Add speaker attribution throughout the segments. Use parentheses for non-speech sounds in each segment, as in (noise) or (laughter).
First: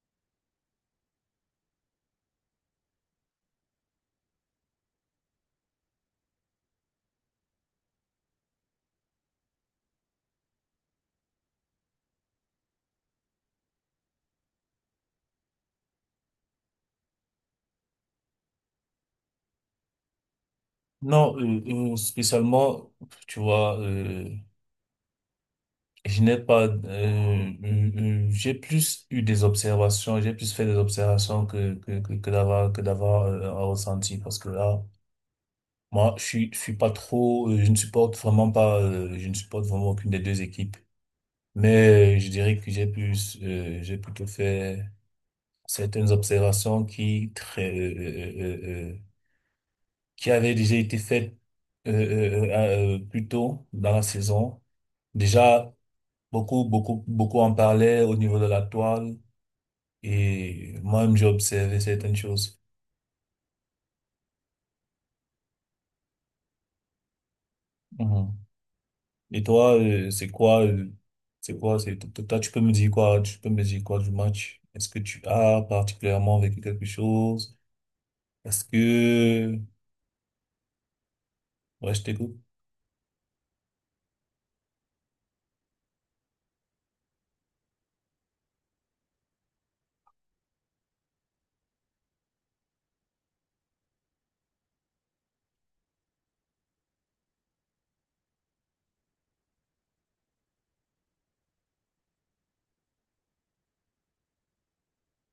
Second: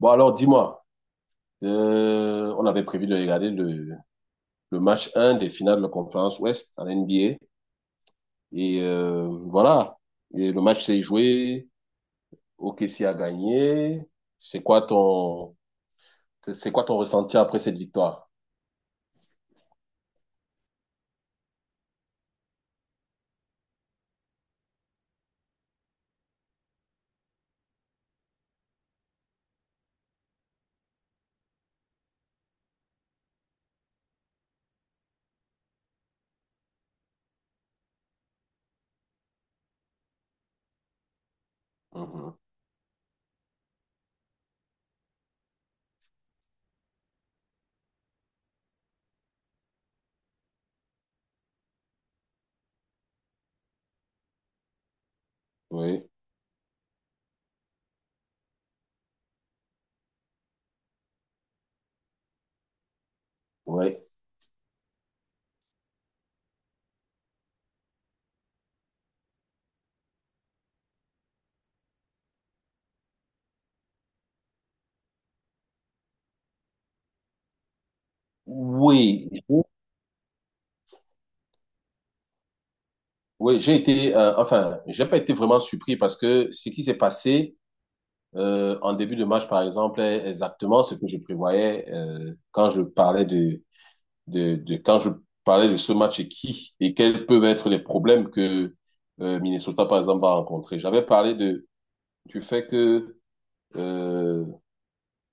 Speaker 1: Bon, alors dis-moi, on avait prévu de regarder le match un des finales de la conférence Ouest en NBA. Voilà, et le match s'est joué, OKC a gagné. C'est quoi ton, c'est quoi ton ressenti après cette victoire?
Speaker 2: Non, spécialement, tu vois, je n'ai pas, euh, j'ai plus eu des observations, j'ai plus fait des observations que d'avoir un ressenti, parce que là, moi, je suis pas trop, je ne supporte vraiment pas, je ne supporte vraiment aucune des deux équipes, mais je
Speaker 1: Mhm.
Speaker 2: dirais que j'ai plus, j'ai plutôt fait certaines observations qui très euh, euh, qui avait déjà été faite plus tôt dans la saison. Déjà,
Speaker 1: Oui,
Speaker 2: beaucoup, beaucoup, beaucoup en parlaient au niveau de la toile et moi-même, j'ai observé certaines choses.
Speaker 1: oui.
Speaker 2: Mhm. Et toi, c'est quoi, toi, tu peux me dire quoi, tu peux me dire quoi du match? Est-ce que tu as particulièrement vécu quelque chose? Est-ce
Speaker 1: Oui,
Speaker 2: que, ouais, je t'écoute.
Speaker 1: oui, j'ai été, enfin, j'ai pas été vraiment surpris parce que ce qui s'est passé en début de match, par exemple, est exactement ce que je prévoyais quand je parlais de quand je parlais de ce match et qui et quels peuvent être les problèmes que Minnesota, par exemple, va rencontrer. J'avais parlé de, du fait que euh,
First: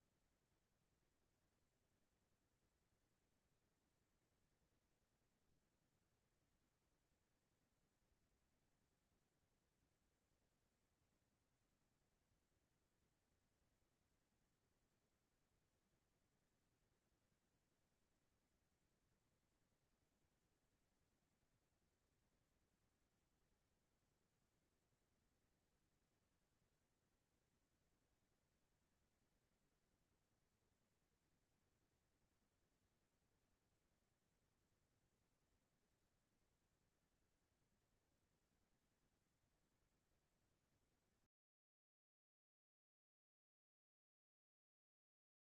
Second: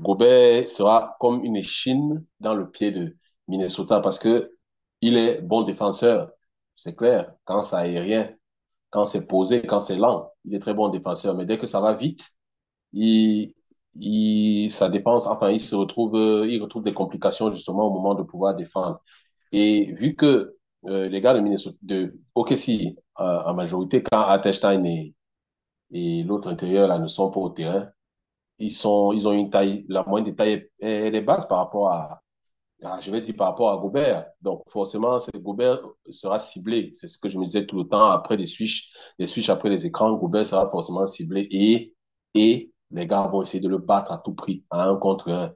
Speaker 1: Gobert sera comme une échine dans le pied de Minnesota parce que il est bon défenseur, c'est clair, quand c'est aérien, quand c'est posé, quand c'est lent, il est très bon défenseur. Mais dès que ça va vite, il, ça dépense, enfin, il se retrouve, il retrouve des complications justement au moment de pouvoir défendre. Et vu que les gars de Minnesota, de OKC, en majorité, quand Hartenstein et l'autre intérieur là, ne sont pas au terrain, ils ont une taille, la moyenne de taille est basse par rapport à, ah, je vais dire par rapport à Gobert. Donc, forcément, Gobert sera ciblé. C'est ce que je me disais tout le temps. Après les switches après les écrans, Gobert sera forcément ciblé et les gars vont essayer de le battre à tout prix, à un contre un.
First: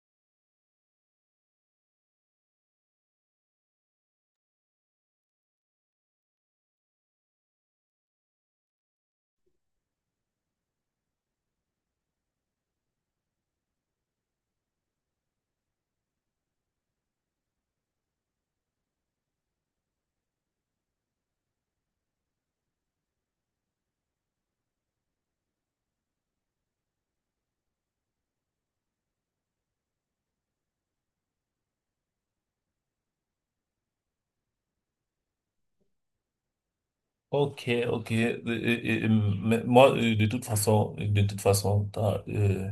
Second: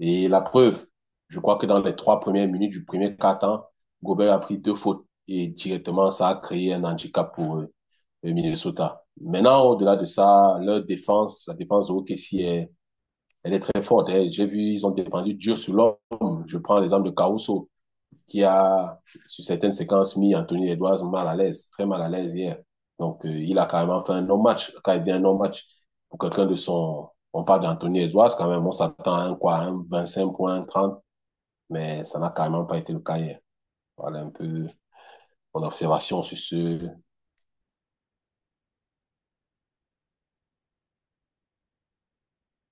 Speaker 1: Et la preuve, je crois que dans les trois premières minutes du premier quart-temps, Gobert a pris deux fautes et directement, ça a créé un handicap pour le Minnesota. Maintenant, au-delà de ça, leur défense, la défense de OKC est elle est très forte, hein. J'ai vu, ils ont dépendu dur sur l'homme. Je prends l'exemple de Caruso, qui a, sur certaines séquences, mis Anthony Edwards mal à l'aise, très mal à l'aise hier. Donc, il a carrément fait un non-match. Quand il dit un non-match, pour quelqu'un de son. On parle d'Anthony Edwards, quand même, on s'attend à un, quoi, un 25 points, 30, mais ça n'a carrément pas été le cas hier. Voilà un peu mon observation sur ce.
Speaker 2: Ok, ok. Mais moi, de toute façon, t'as,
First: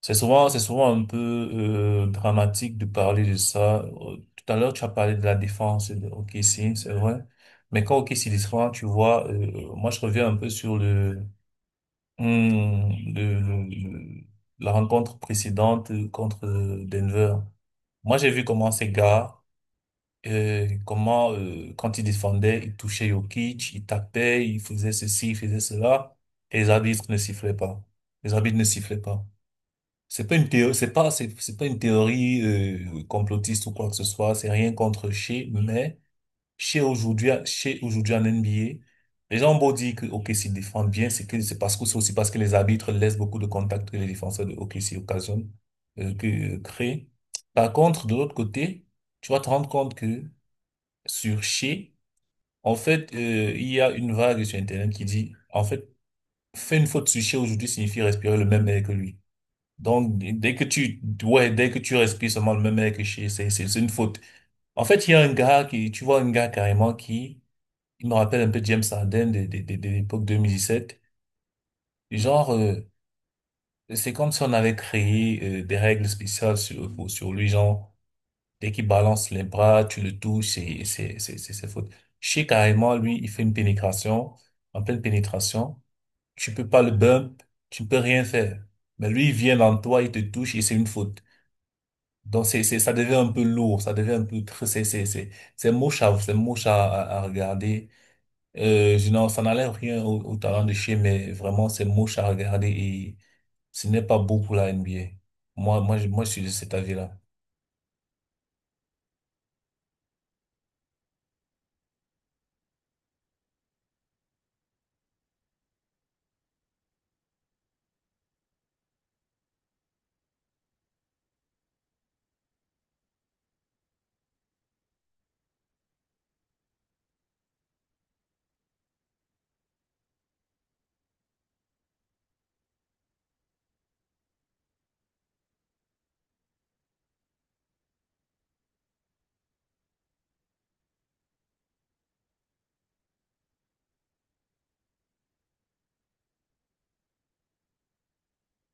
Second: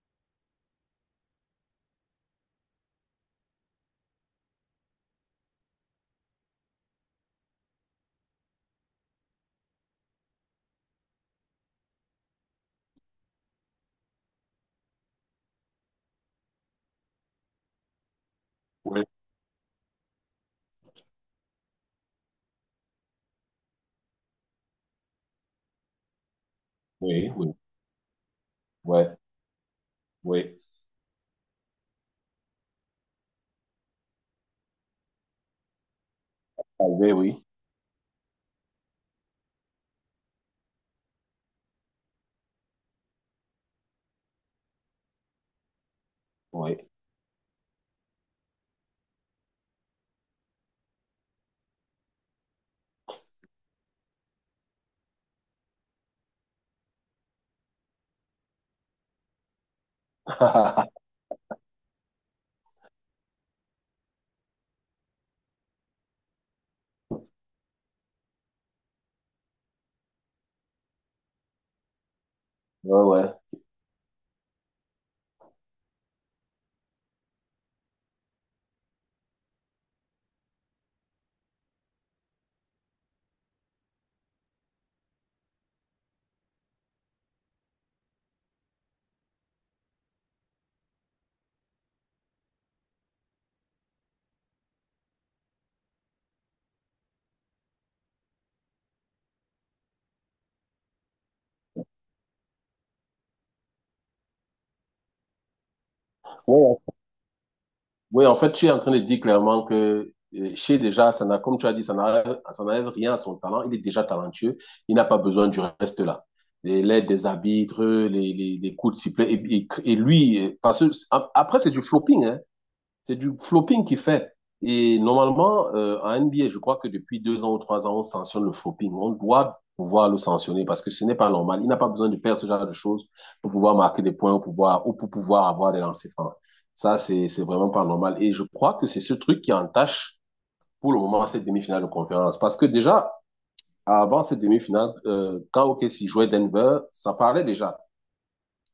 Speaker 2: c'est souvent, c'est souvent un peu dramatique de parler de ça. Tout à l'heure, tu as parlé de la défense de OKC, c'est vrai. Mais quand OKC défend, tu vois, moi je reviens un peu sur le- la rencontre précédente contre Denver. Moi, j'ai vu comment ces
Speaker 1: Oui.
Speaker 2: gars, comment quand ils défendaient, ils touchaient Jokic, ils tapaient, ils faisaient ceci, ils faisaient cela, et les arbitres ne
Speaker 1: Oui,
Speaker 2: sifflaient
Speaker 1: oui,
Speaker 2: pas. Les arbitres ne sifflaient
Speaker 1: ouais,
Speaker 2: pas.
Speaker 1: oui.
Speaker 2: C'est pas une théorie complotiste ou quoi que ce soit. C'est rien contre Shea, mais
Speaker 1: Ah, oui, oui,
Speaker 2: Shea aujourd'hui en NBA, les gens ont beau dire que OKC défend bien, c'est que c'est parce que c'est aussi parce que les arbitres laissent beaucoup de contacts que les défenseurs de OKC occasionnent, que
Speaker 1: oui.
Speaker 2: créent. Par contre, de l'autre côté, tu vas te rendre compte que sur Shea, en fait, il y a une vague sur Internet qui dit, en fait, faire une faute sur Shea aujourd'hui signifie respirer le même air que lui. Donc,
Speaker 1: (laughs)
Speaker 2: dès que tu respires seulement le même air que chez, c'est une faute. En fait, il y a un gars qui, tu vois, un gars carrément qui, il me rappelle un peu James Harden de l'époque 2017. Genre,
Speaker 1: Ouais, ouais.
Speaker 2: c'est comme si on avait créé des règles spéciales sur lui, genre, dès qu'il balance les bras, tu le touches, c'est faute. Chez carrément, lui, il fait une pénétration, en pleine pénétration, tu peux pas le bump, tu peux rien faire. Mais lui, il vient dans toi, il te touche et c'est une faute. Donc ça devient un peu lourd, ça devient un peu tr- c'est moche à c'est moche à regarder. Je n'en Ça n'enlève rien au talent de chez, mais vraiment c'est moche à regarder et ce n'est pas beau pour la NBA. Moi je suis de cet
Speaker 1: Ouais,
Speaker 2: avis-là.
Speaker 1: oui, en fait, tu es en train de dire clairement que Shea, déjà, ça n'a, comme tu as dit, ça n'enlève rien à son talent. Il est déjà talentueux. Il n'a pas besoin du reste là. L'aide des arbitres, les coups de sifflet. Et lui, parce que après, c'est du flopping, hein. C'est du flopping qu'il fait. Et normalement, en NBA, je crois que depuis deux ans ou trois ans, on sanctionne le flopping. On doit pouvoir le sanctionner parce que ce n'est pas normal. Il n'a pas besoin de faire ce genre de choses pour pouvoir marquer des points ou pour pouvoir avoir des lancers francs. Ça, c'est vraiment pas normal. Et je crois que c'est ce truc qui entache pour le moment cette demi-finale de conférence. Parce que déjà, avant cette demi-finale, quand OKC jouait Denver, ça parlait déjà.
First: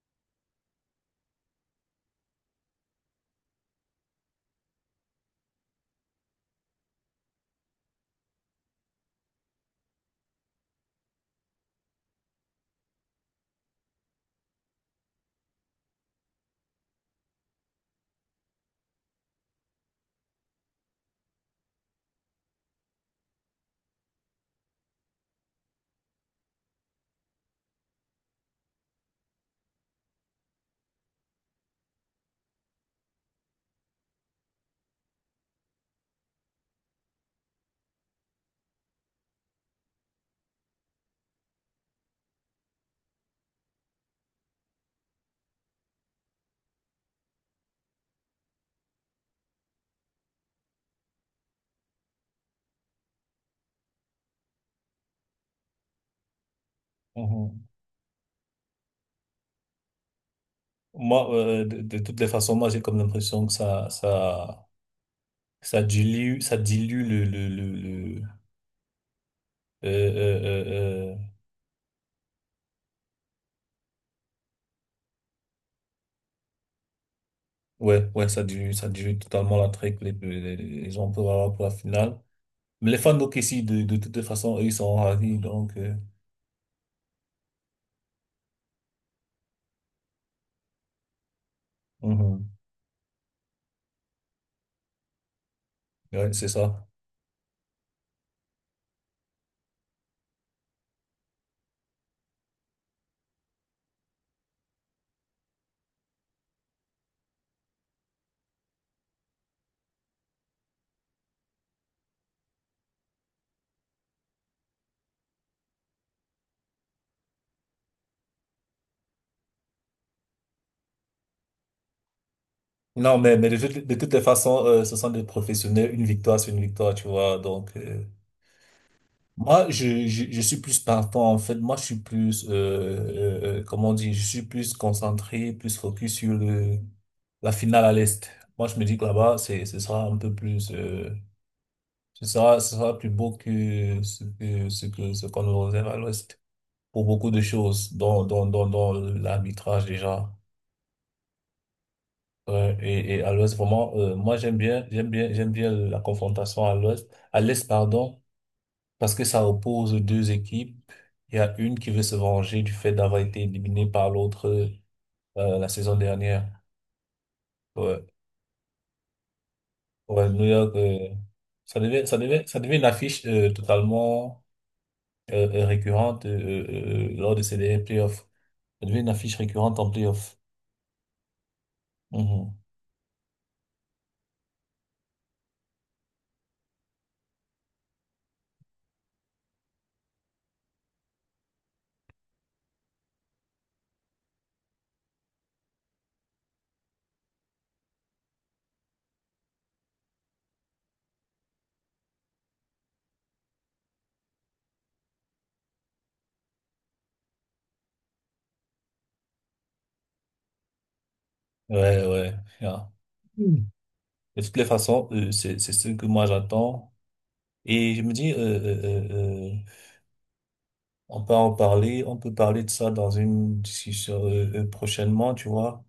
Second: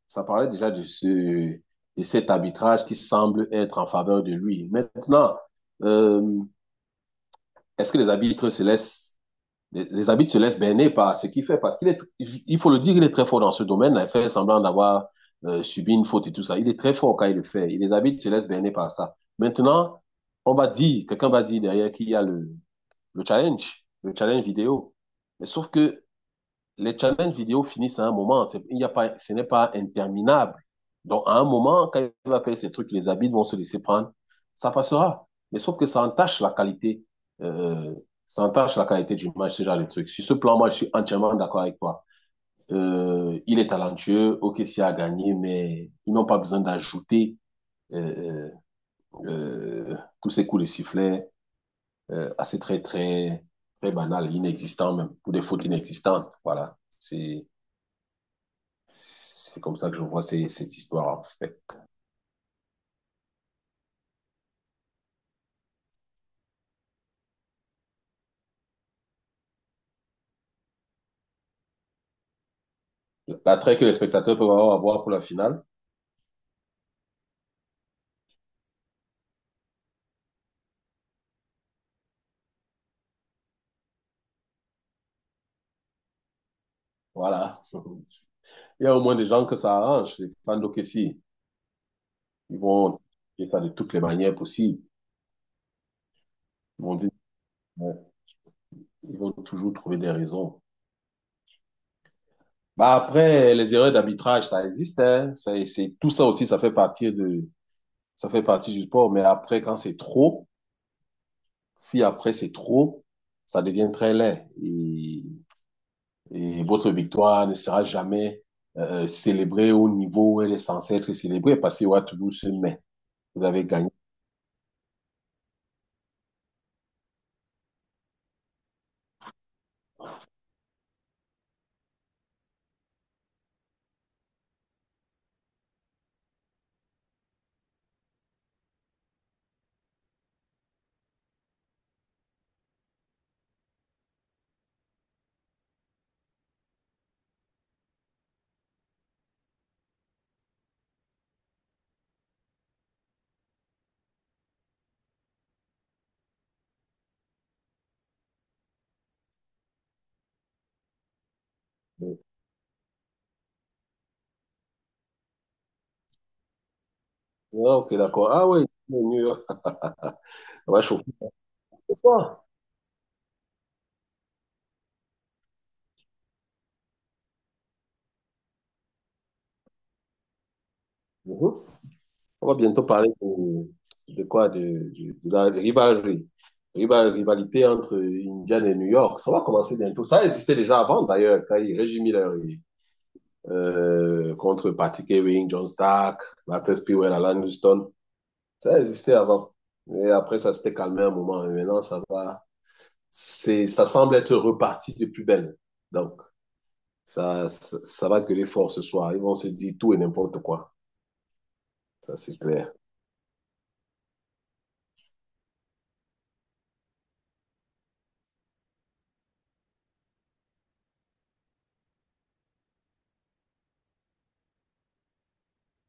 Speaker 1: Ça parlait déjà de, ce, de cet arbitrage qui semble être en faveur de lui. Maintenant, euh, est-ce que les arbitres se laissent berner par ce qu'il fait, parce qu'il est, il faut le dire, il est très fort dans ce domaine là, il fait semblant d'avoir subi une faute et tout ça, il est très fort quand il le fait et les arbitres se laissent berner par ça. Maintenant, on va dire, quelqu'un va dire derrière qu'il y a le challenge, le challenge vidéo, mais sauf que les challenges vidéo finissent à un moment. Il y a pas, ce n'est pas interminable. Donc, à un moment, quand il va faire ces trucs, les habits vont se laisser prendre. Ça passera. Mais sauf que ça entache la qualité. Euh, Ça entache la qualité du match, ce genre de trucs. Sur ce plan, moi, je suis entièrement d'accord avec toi. Il est talentueux, ok, c'est à gagner, mais ils n'ont pas besoin d'ajouter euh, tous ces coups de sifflet à ces très, très, très banal, inexistant même, ou des fautes inexistantes. Voilà.
Speaker 2: Mhm.
Speaker 1: C'est comme ça que je vois cette histoire, en
Speaker 2: Moi
Speaker 1: fait.
Speaker 2: de toutes les façons moi j'ai comme l'impression que ça dilue le euh, euh, euh, euh,
Speaker 1: L'attrait que les spectateurs peuvent avoir pour la finale,
Speaker 2: ouais ouais ça dilue totalement l'attrait que les gens peuvent avoir pour la finale. Les fans ici, de toutes les façons, eux, ils sont ravis, donc,
Speaker 1: voilà. (laughs) Il y a au moins des gens que ça arrange, les fans d'OKC.
Speaker 2: mhm.
Speaker 1: Ils vont faire ça de toutes les manières possibles.
Speaker 2: Ouais, c'est
Speaker 1: Ils
Speaker 2: ça.
Speaker 1: vont dire, euh, ils vont toujours trouver des raisons. Bah après, les erreurs d'arbitrage, ça existe, hein. C'est, tout ça aussi, ça fait partie de, ça fait partie du sport. Mais après, quand c'est trop, si après c'est trop, ça devient très laid. Et votre victoire ne sera jamais célébrée au niveau où elle est censée être célébrée parce qu'il y aura toujours ce mais.
Speaker 2: Non, mais,
Speaker 1: Vous
Speaker 2: mais de,
Speaker 1: avez
Speaker 2: toutes-
Speaker 1: gagné.
Speaker 2: de toutes les façons, ce sont des professionnels, une victoire, c'est une victoire, tu vois, donc, moi, je suis plus partant, en fait, moi, je suis plus, comment on dit, je suis plus concentré, plus focus sur le, la finale à l'Est. Moi, je me dis que là-bas, ce sera un peu plus, ce sera plus beau que ce qu'on nous réserve à l'Ouest. Pour beaucoup de choses, dont l'arbitrage déjà. Et à l'Ouest, vraiment, moi j'aime bien la confrontation à l'Ouest, à l'Est, pardon, parce que ça oppose deux équipes. Il y a une qui veut se venger du fait d'avoir été éliminée par l'autre la saison dernière.
Speaker 1: Ah, ok,
Speaker 2: Ouais,
Speaker 1: d'accord. Ah oui, New York.
Speaker 2: ouais, New
Speaker 1: On
Speaker 2: York,
Speaker 1: va chauffer le soir.
Speaker 2: ça devait une affiche totalement récurrente lors de ces derniers playoffs. Ça devait une affiche récurrente en playoffs.
Speaker 1: Mhm. On va
Speaker 2: Mhm.
Speaker 1: bientôt parler de quoi? De, de la rivalité. Rivalité entre Indiana et New York. Ça va commencer bientôt. Ça existait déjà avant, d'ailleurs, quand il Reggie Miller et, contre Patrick Ewing, John Stark, Latrell Sprewell, Alan Houston. Ça existait avant. Et après, ça s'était calmé un moment. Mais maintenant, ça va. C'est, ça semble être reparti de plus belle. Donc, ça va gueuler fort ce soir. Ils vont se dire tout et n'importe quoi.
Speaker 2: Ouais,
Speaker 1: Ça,
Speaker 2: ouais.
Speaker 1: c'est clair.
Speaker 2: Yeah. Mm. De toutes les façons, c'est ce que moi j'attends. Et je me dis, euh, euh, on peut en parler, on peut parler de ça dans une discussion prochainement, tu vois.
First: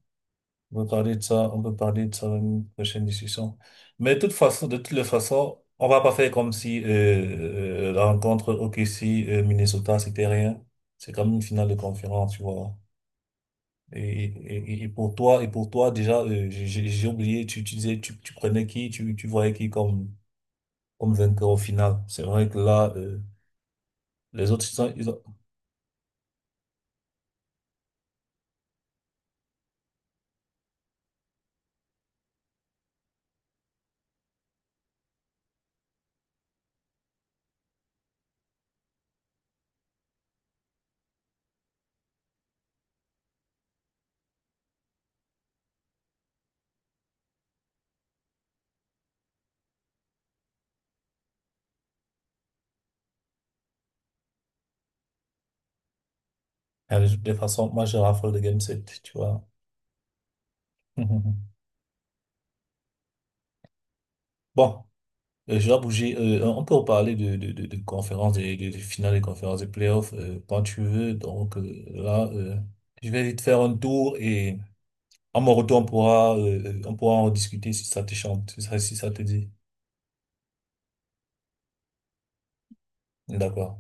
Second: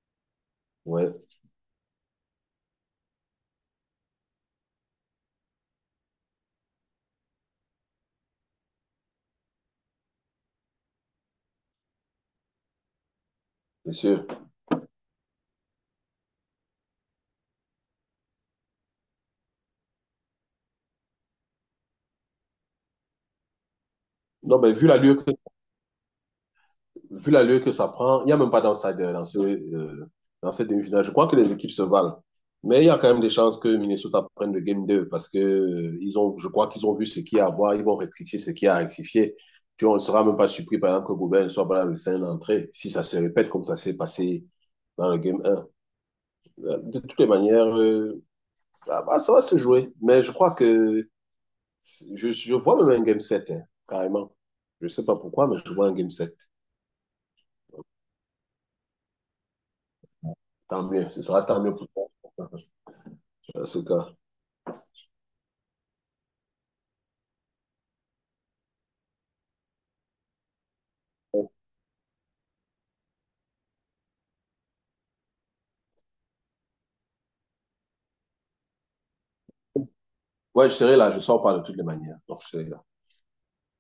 Speaker 2: On peut
Speaker 1: Ouais,
Speaker 2: parler de ça, on peut parler de ça dans une prochaine discussion. Mais de toutes les façons, on va pas faire comme si la rencontre OKC Minnesota c'était rien. C'est comme une finale de conférence, tu vois. Et,
Speaker 1: monsieur.
Speaker 2: et, et pour toi, et pour toi, déjà, j'ai oublié, tu disais, tu prenais qui, tu voyais qui comme, comme vainqueur au final. C'est vrai que là, les
Speaker 1: Non,
Speaker 2: autres,
Speaker 1: mais
Speaker 2: ils ont,
Speaker 1: vu la lieu que ça prend, il n'y a même pas d'outsider dans, ce, dans cette demi-finale. Je crois que les équipes se valent. Mais il y a quand même des chances que Minnesota prenne le game 2 parce que ils ont, je crois qu'ils ont vu ce qu'il y a à voir, ils vont rectifier ce qu'il y a à rectifier. Puis on ne sera même pas surpris, par exemple, que Gobert ne soit pas là le 5 d'entrée, si ça se répète comme ça s'est passé dans le game un. De toutes les manières, ça va se jouer. Mais je crois que je vois même un game sept, hein, carrément. Je ne sais pas pourquoi, mais je vois un game 7.
Speaker 2: Ah, de toute façon, moi, je raffole de Game 7, tu vois.
Speaker 1: Tant mieux, ce sera
Speaker 2: (laughs)
Speaker 1: tant mieux pour toi. Asuka.
Speaker 2: Bon, je dois bouger. On peut parler de conférences, des finales des conférences des playoffs, quand tu veux. Donc, je vais vite faire un tour et à mon retour, on pourra en discuter si ça te chante, si ça te dit.
Speaker 1: Ouais, je serai là, je sors pas de toutes les manières. Donc, je serai
Speaker 2: D'accord.